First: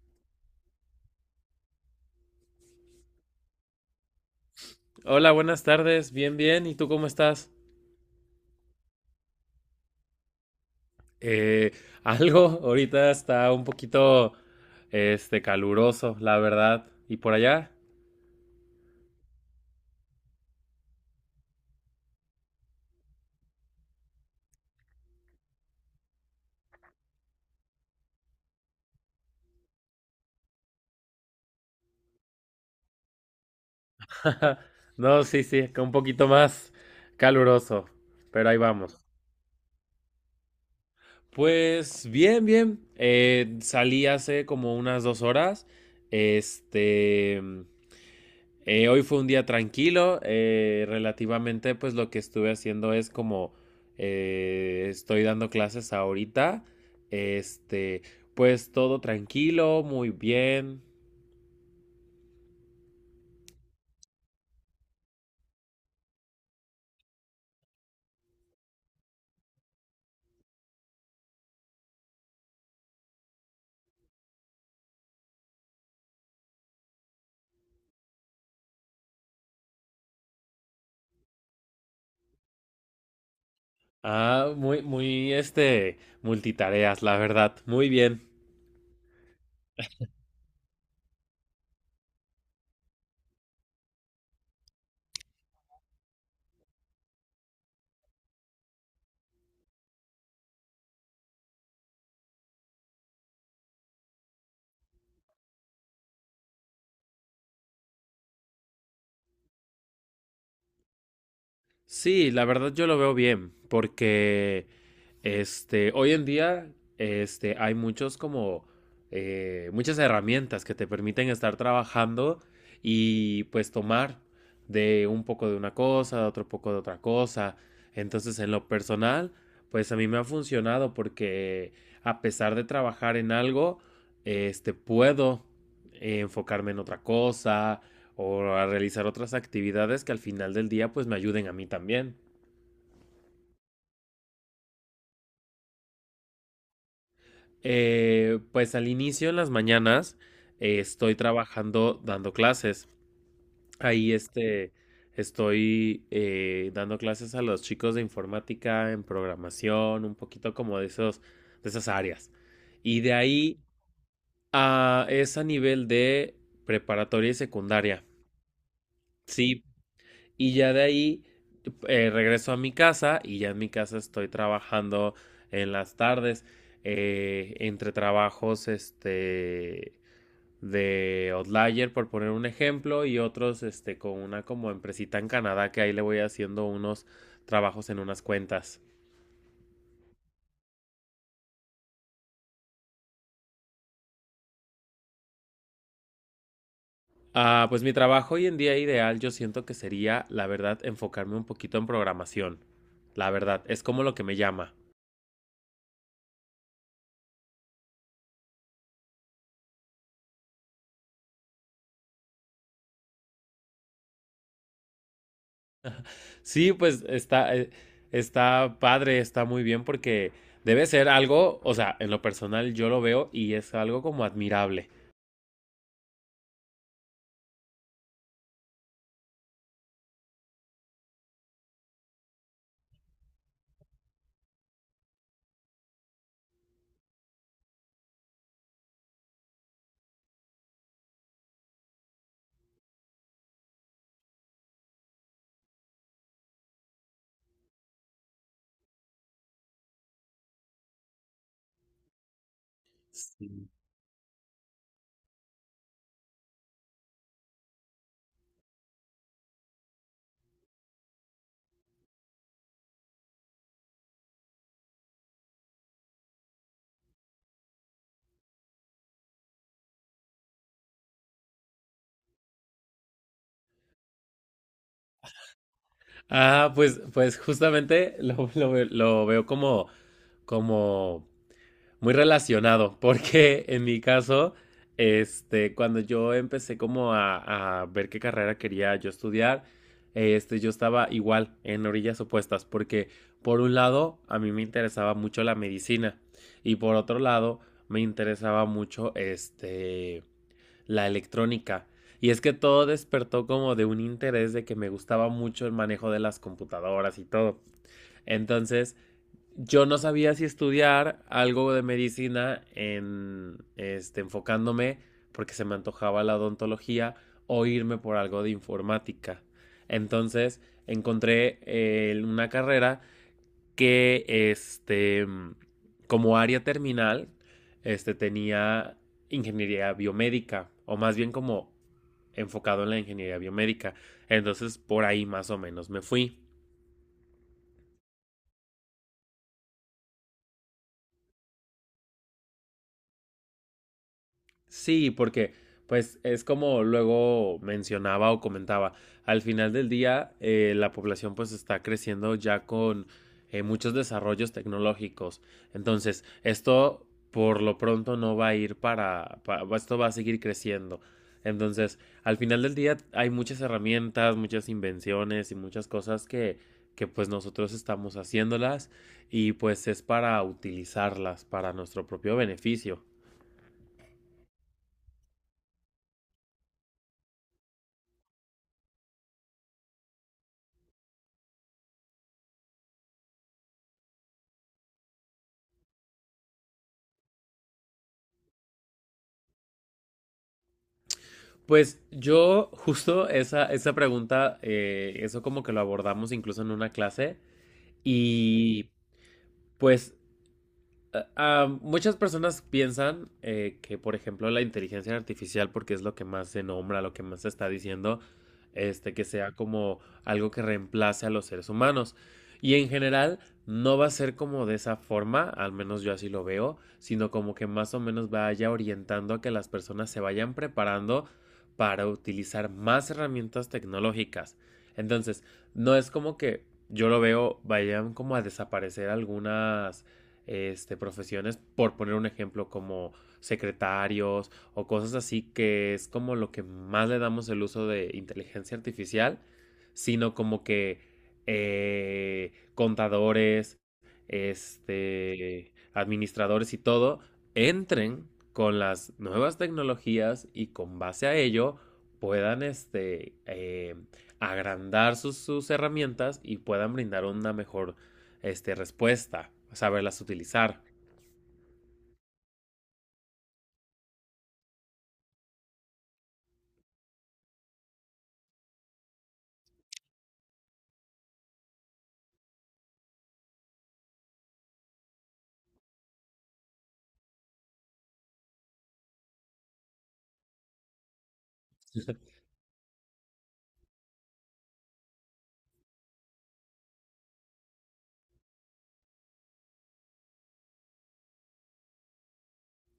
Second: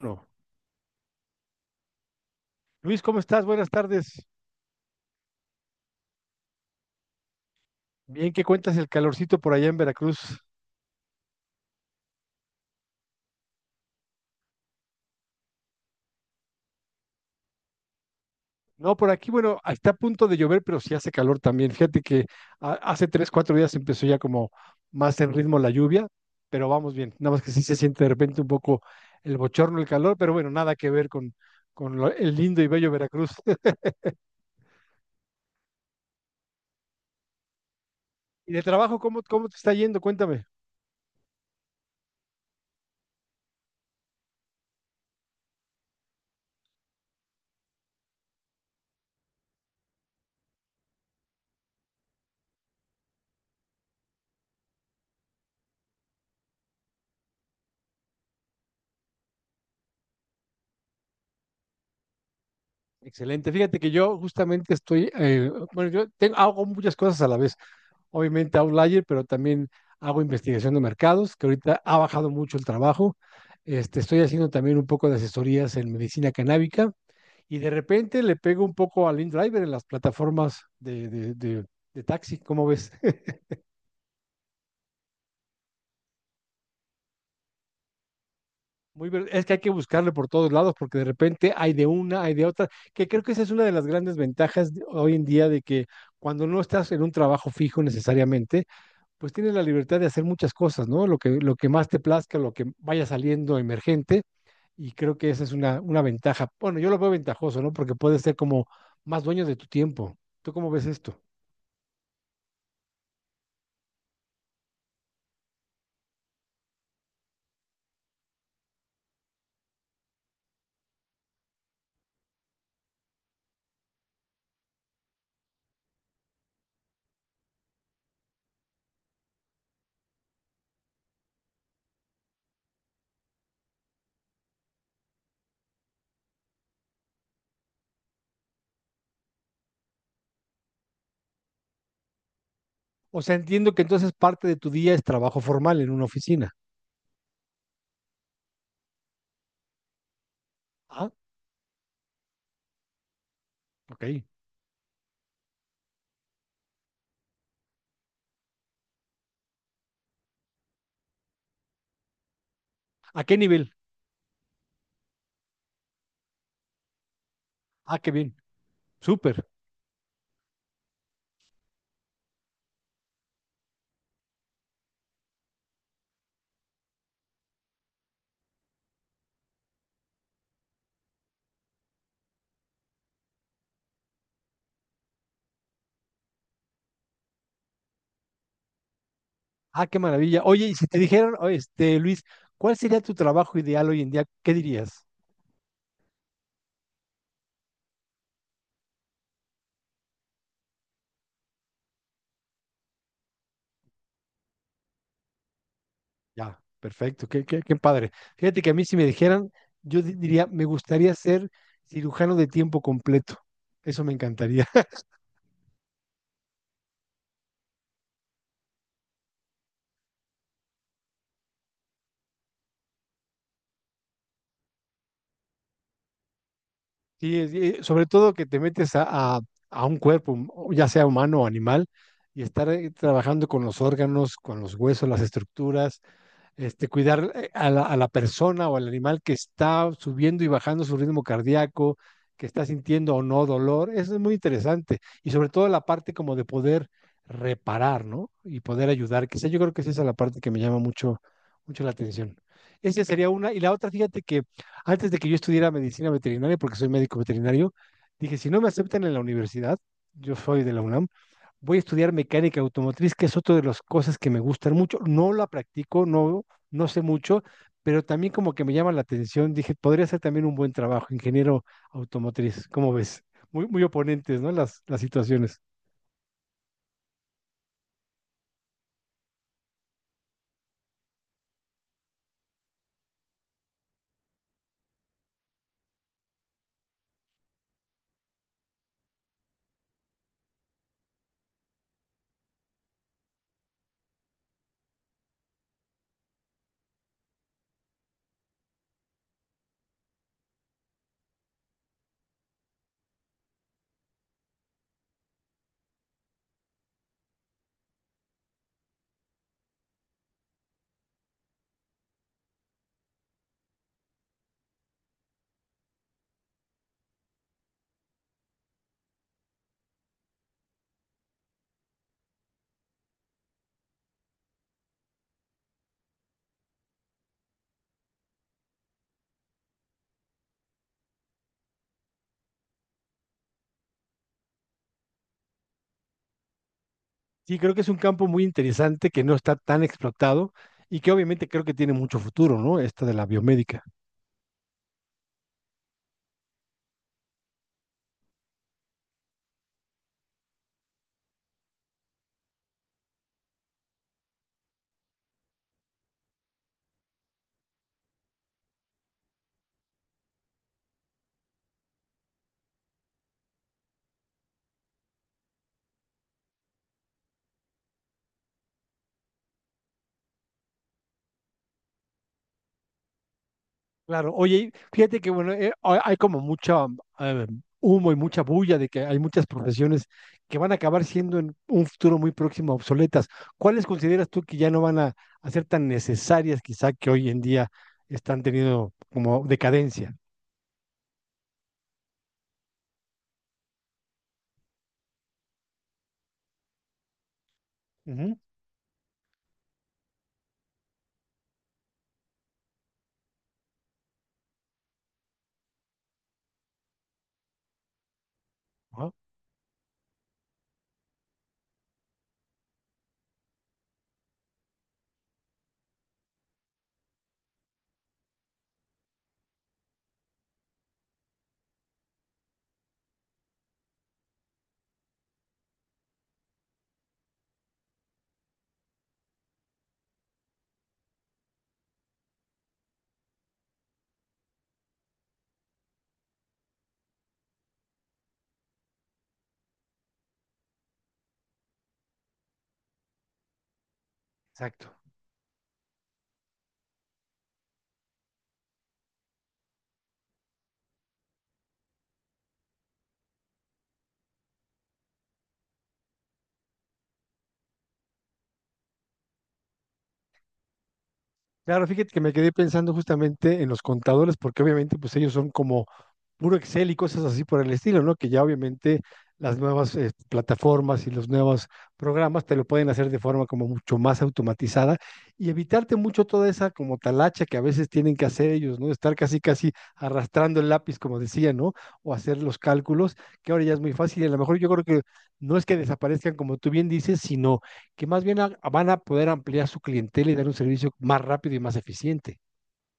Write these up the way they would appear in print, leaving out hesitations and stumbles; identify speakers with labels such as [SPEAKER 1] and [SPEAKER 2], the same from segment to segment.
[SPEAKER 1] No. Luis, ¿cómo estás? Buenas tardes.
[SPEAKER 2] Hola, buenas tardes. Bien, bien. ¿Y tú cómo estás?
[SPEAKER 1] Bien, ¿qué cuentas el calorcito por allá en Veracruz?
[SPEAKER 2] Eh, algo, ahorita está un poquito, caluroso, la verdad. ¿Y por allá?
[SPEAKER 1] No, por aquí, bueno, está a punto de llover, pero sí hace calor también. Fíjate que hace tres, cuatro días empezó ya como más en ritmo la lluvia, pero vamos bien. Nada más que sí se siente de repente un poco el bochorno, el calor, pero bueno, nada que ver con el lindo y bello Veracruz.
[SPEAKER 2] No, sí, sí, que un poquito más caluroso, pero
[SPEAKER 1] ¿Y
[SPEAKER 2] ahí
[SPEAKER 1] de trabajo,
[SPEAKER 2] vamos.
[SPEAKER 1] cómo, cómo te está yendo? Cuéntame.
[SPEAKER 2] Pues bien, bien. Salí hace como unas dos horas. Este, hoy fue un día tranquilo, relativamente pues lo que estuve haciendo es como estoy dando clases ahorita, este, pues todo tranquilo, muy bien.
[SPEAKER 1] Excelente. Fíjate que yo justamente estoy, bueno, yo tengo, hago muchas cosas a la vez, obviamente Outlier, pero también hago investigación de mercados, que ahorita ha bajado mucho el trabajo. Este, estoy haciendo también un poco de asesorías en medicina canábica y de repente le pego un poco al InDriver en las plataformas de taxi, ¿cómo ves?
[SPEAKER 2] Ah, muy, muy, multitareas, la verdad, muy bien.
[SPEAKER 1] Es que hay que buscarle por todos lados porque de repente hay de una, hay de otra, que creo que esa es una de las grandes ventajas hoy en día de que cuando no estás en un trabajo fijo necesariamente, pues tienes la libertad de hacer muchas cosas, ¿no? Lo que más te plazca, lo que vaya saliendo emergente, y creo que esa es una ventaja. Bueno, yo lo veo ventajoso, ¿no? Porque puedes ser como más dueño de tu tiempo. ¿Tú cómo ves esto?
[SPEAKER 2] Sí, la verdad yo lo veo bien, porque hoy en día hay muchos como muchas herramientas que te permiten estar trabajando y pues tomar de un poco de una cosa, de otro poco de otra cosa. Entonces, en lo personal, pues a mí me ha funcionado porque a pesar de trabajar en algo, puedo enfocarme en otra cosa, o a realizar otras actividades que al final del día pues me ayuden a mí también.
[SPEAKER 1] O sea, entiendo que entonces parte de tu día es trabajo formal en una oficina.
[SPEAKER 2] Pues al inicio en las mañanas
[SPEAKER 1] Ah,
[SPEAKER 2] estoy trabajando dando clases.
[SPEAKER 1] ok.
[SPEAKER 2] Ahí estoy dando clases a los chicos de informática, en programación, un poquito como de esos, de esas áreas. Y de
[SPEAKER 1] ¿A qué
[SPEAKER 2] ahí
[SPEAKER 1] nivel?
[SPEAKER 2] es a nivel de preparatoria y
[SPEAKER 1] Ah,
[SPEAKER 2] secundaria.
[SPEAKER 1] qué bien. Súper.
[SPEAKER 2] Sí, y ya de ahí regreso a mi casa y ya en mi casa estoy trabajando en las tardes, entre trabajos de Outlier, por poner un ejemplo, y otros con una como empresita en Canadá que ahí le voy haciendo unos trabajos en unas cuentas.
[SPEAKER 1] Ah, qué maravilla. Oye, y si te dijeran, oh, este, Luis, ¿cuál sería tu trabajo ideal hoy en día? ¿Qué dirías?
[SPEAKER 2] Ah, pues mi trabajo hoy en día ideal yo siento que sería, la verdad, enfocarme un poquito en programación. La verdad, es como lo que me llama.
[SPEAKER 1] Ya, perfecto, qué padre. Fíjate que a mí si me dijeran, yo diría, me gustaría ser cirujano de tiempo completo. Eso me encantaría.
[SPEAKER 2] Sí, pues está, está padre, está muy bien porque debe ser algo, o sea, en lo personal yo lo veo y es algo como admirable.
[SPEAKER 1] Sí, sobre todo que te metes a un cuerpo, o ya sea humano o animal, y estar trabajando con los órganos, con los huesos, las estructuras, este, cuidar a la persona o al animal que está subiendo y bajando su ritmo cardíaco, que está sintiendo o no dolor. Eso es muy interesante. Y sobre todo la parte como de poder reparar, ¿no? Y poder ayudar. Quizá yo creo que es esa la parte que me llama mucho, mucho la atención. Esa sería una. Y
[SPEAKER 2] Sí.
[SPEAKER 1] la otra, fíjate que antes de que yo estudiara medicina veterinaria, porque soy médico veterinario, dije, si no me aceptan en la universidad, yo soy de la UNAM, voy a estudiar mecánica automotriz, que es otra de las cosas que me gustan mucho. No la practico, no, no sé mucho, pero también como que me llama la atención. Dije, podría ser también un buen trabajo, ingeniero automotriz. ¿Cómo ves? Muy, muy oponentes, ¿no? Las situaciones.
[SPEAKER 2] Ah, pues, pues justamente lo veo como, como muy relacionado, porque en mi caso, cuando yo empecé como a ver qué carrera quería yo estudiar, yo estaba igual en orillas opuestas, porque por un lado a mí me interesaba mucho la medicina y por otro lado me interesaba mucho la electrónica. Y es que todo despertó como de un interés de que me gustaba mucho el manejo de las computadoras y todo. Entonces, yo no sabía si estudiar algo de medicina en, enfocándome porque se me antojaba la odontología o irme por algo de informática. Entonces encontré una carrera que, como área terminal, tenía ingeniería biomédica o más bien como enfocado en la ingeniería biomédica. Entonces por ahí más o menos me fui.
[SPEAKER 1] Sí, creo que es un campo muy interesante que no está tan explotado y que obviamente creo que tiene mucho futuro, ¿no? Esta de la biomédica.
[SPEAKER 2] Sí, porque pues es como luego mencionaba o comentaba, al final del día la población pues está creciendo ya con muchos desarrollos tecnológicos. Entonces, esto por lo pronto no va a ir esto va a seguir creciendo. Entonces, al final del día hay muchas herramientas, muchas invenciones y muchas cosas que pues nosotros estamos haciéndolas y pues es para utilizarlas para nuestro propio beneficio.
[SPEAKER 1] Claro, oye, y fíjate que bueno, hay como mucha eh, humo y mucha bulla de que hay muchas profesiones que van a acabar siendo en un futuro muy próximo obsoletas. ¿Cuáles consideras tú que ya no van a ser tan necesarias quizá que hoy en día están teniendo como decadencia?
[SPEAKER 2] Pues yo justo esa, esa pregunta, eso como que lo abordamos incluso en una clase
[SPEAKER 1] Ujú,
[SPEAKER 2] y pues muchas personas piensan que, por ejemplo, la inteligencia artificial, porque es lo que más se nombra, lo que más se está diciendo,
[SPEAKER 1] ajá,
[SPEAKER 2] que sea como algo que reemplace a los seres humanos. Y en general no va a ser como de esa forma, al menos yo así lo veo, sino como que más o menos vaya orientando a que las personas se vayan preparando para utilizar más herramientas tecnológicas. Entonces, no es como que yo lo veo, vayan como a desaparecer algunas profesiones, por poner un ejemplo como secretarios o cosas así, que es como lo que más le damos el uso de inteligencia artificial, sino como que contadores,
[SPEAKER 1] exacto.
[SPEAKER 2] administradores y todo, entren con las nuevas tecnologías y con base a ello puedan agrandar sus, sus herramientas y puedan brindar una mejor respuesta, saberlas utilizar.
[SPEAKER 1] Claro, fíjate que me quedé pensando justamente en los contadores, porque obviamente pues ellos son como puro Excel y cosas así por el estilo, ¿no? Que ya obviamente las nuevas plataformas y los nuevos programas te lo pueden hacer de forma como mucho más automatizada y evitarte mucho toda esa como talacha que a veces tienen que hacer ellos, ¿no? Estar casi casi arrastrando el lápiz, como decía, ¿no? O hacer los cálculos, que ahora ya es muy fácil y a lo mejor yo creo que no es que desaparezcan como tú bien dices, sino que más bien van a poder ampliar su clientela y dar un servicio más rápido y más eficiente.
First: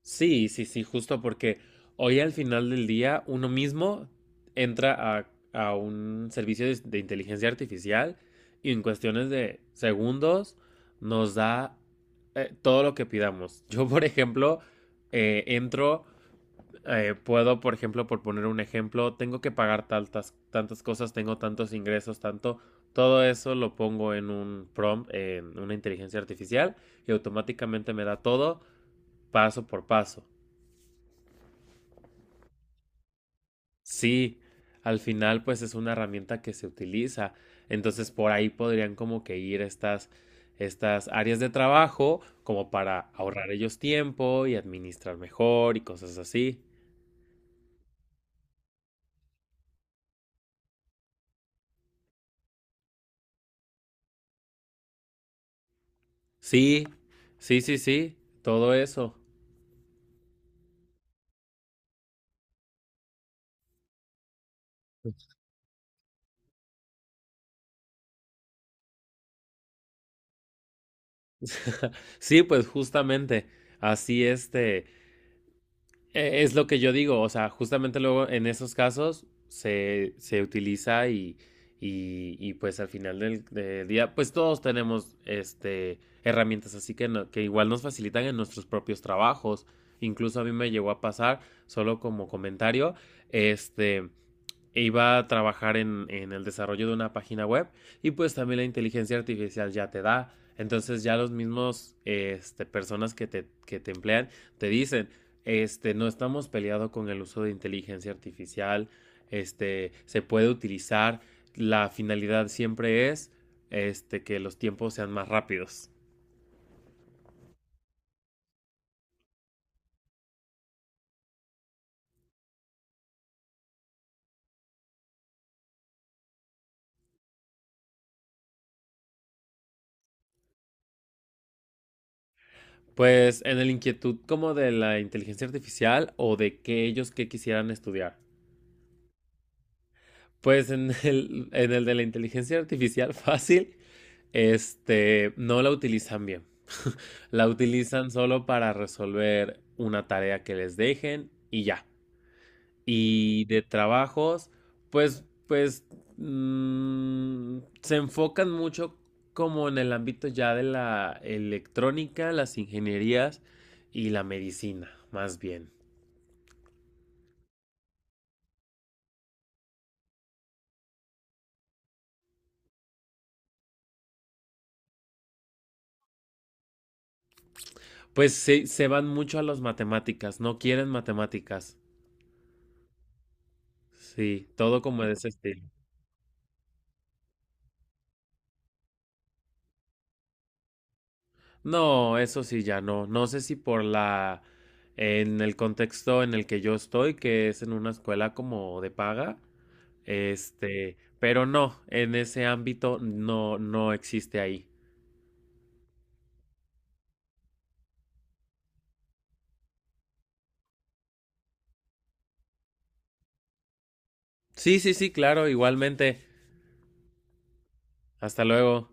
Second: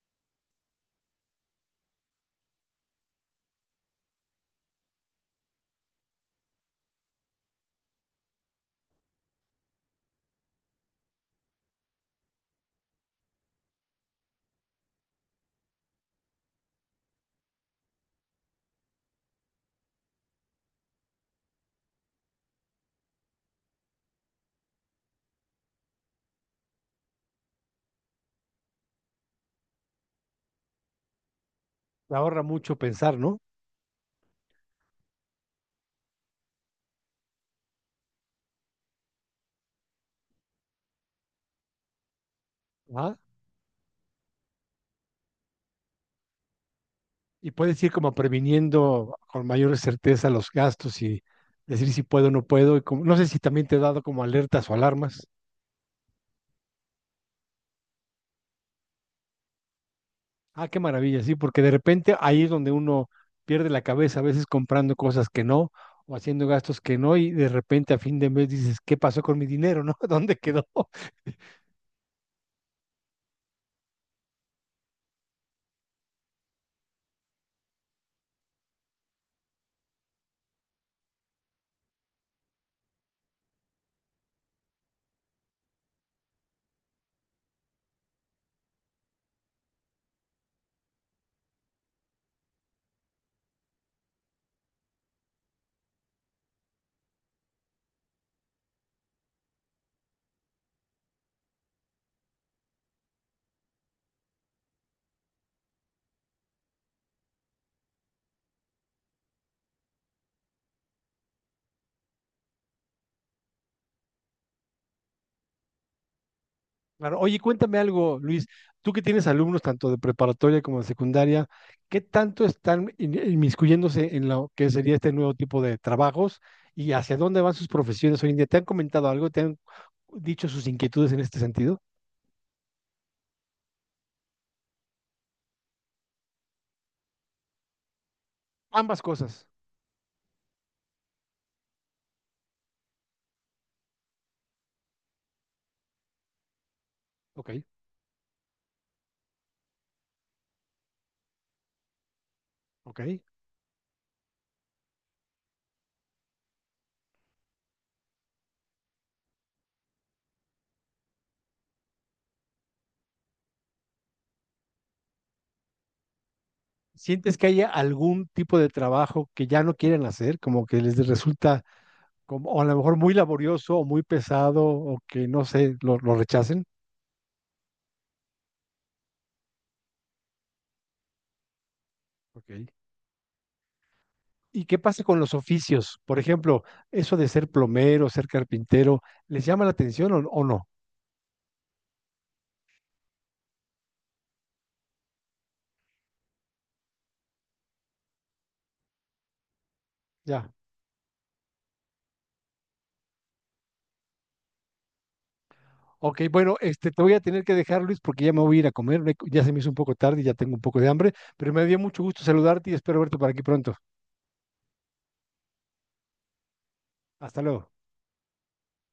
[SPEAKER 2] Sí, sí, sí, justo porque hoy al final del día uno mismo entra a un servicio de inteligencia artificial y en cuestiones de segundos nos da todo lo que pidamos. Yo, por ejemplo, entro, puedo, por ejemplo, por poner un ejemplo, tengo que pagar tantas, tantas cosas, tengo tantos ingresos, tanto, todo eso lo pongo en un prompt, en una inteligencia artificial y automáticamente me da todo paso por paso.
[SPEAKER 1] Te ahorra mucho pensar, ¿no?
[SPEAKER 2] Sí, al final pues es una herramienta que se utiliza, entonces por ahí podrían como que ir estas, estas áreas de trabajo como para
[SPEAKER 1] Ajá.
[SPEAKER 2] ahorrar ellos tiempo y administrar mejor y cosas así.
[SPEAKER 1] Y puedes ir como previniendo con mayor certeza los gastos y decir si puedo o no puedo. Y no sé si también te he dado como alertas o alarmas.
[SPEAKER 2] Sí, sí, sí, sí, todo eso.
[SPEAKER 1] Ah, qué maravilla, sí, porque de repente ahí es donde uno pierde la cabeza, a veces comprando cosas que no o haciendo gastos que no y de repente a fin de mes dices, ¿qué pasó con mi dinero, no? ¿Dónde quedó?
[SPEAKER 2] Sí, pues justamente, así es lo que yo digo, o sea, justamente luego en esos casos se, se utiliza y, pues al final del, del día, pues todos tenemos herramientas así que, que igual nos facilitan en nuestros propios trabajos, incluso a mí me llegó a pasar, solo como comentario, este e iba a trabajar en el desarrollo de una página web y pues también la inteligencia artificial ya te da. Entonces ya los mismos personas que te emplean te dicen, no estamos peleados con el uso de inteligencia artificial, se puede utilizar, la finalidad siempre es que los tiempos sean más rápidos.
[SPEAKER 1] Claro. Oye, cuéntame algo, Luis. Tú que tienes alumnos tanto de preparatoria como de secundaria, ¿qué tanto están inmiscuyéndose en lo que sería este nuevo tipo de trabajos y hacia dónde van sus profesiones hoy en día? ¿Te han comentado algo? ¿Te han dicho sus inquietudes en este sentido?
[SPEAKER 2] Pues en la inquietud como de la inteligencia artificial o de que ellos que quisieran estudiar.
[SPEAKER 1] Ambas cosas.
[SPEAKER 2] Pues en el de la inteligencia artificial fácil, no la utilizan bien. La
[SPEAKER 1] Ok,
[SPEAKER 2] utilizan solo para resolver una tarea que les dejen y ya.
[SPEAKER 1] ok.
[SPEAKER 2] Y de trabajos, pues, pues, mm, se enfocan mucho como en el ámbito ya de la electrónica, las ingenierías y la medicina, más bien.
[SPEAKER 1] ¿Sientes que haya algún tipo de trabajo que ya no quieren hacer, como que les resulta como, o a lo mejor muy laborioso o muy pesado o que no sé, lo rechacen?
[SPEAKER 2] Pues se van mucho a las matemáticas, no quieren matemáticas.
[SPEAKER 1] Ok.
[SPEAKER 2] Sí,
[SPEAKER 1] ¿Y qué
[SPEAKER 2] todo como
[SPEAKER 1] pasa
[SPEAKER 2] de
[SPEAKER 1] con
[SPEAKER 2] ese
[SPEAKER 1] los
[SPEAKER 2] estilo.
[SPEAKER 1] oficios? Por ejemplo, eso de ser plomero, ser carpintero, ¿les llama la atención o no?
[SPEAKER 2] No, eso sí, ya no. No sé si por la, en el contexto en el que yo estoy, que es en una escuela como de paga,
[SPEAKER 1] Ya.
[SPEAKER 2] pero no, en ese ámbito no, no existe ahí.
[SPEAKER 1] Ok, bueno, este, te voy a tener que dejar, Luis, porque ya me voy a ir a comer. Ya se me hizo un poco tarde y ya tengo un poco de hambre, pero me dio mucho gusto saludarte y espero verte por aquí pronto.
[SPEAKER 2] Sí, sí, sí, claro, igualmente.
[SPEAKER 1] Hasta luego.
[SPEAKER 2] Hasta luego.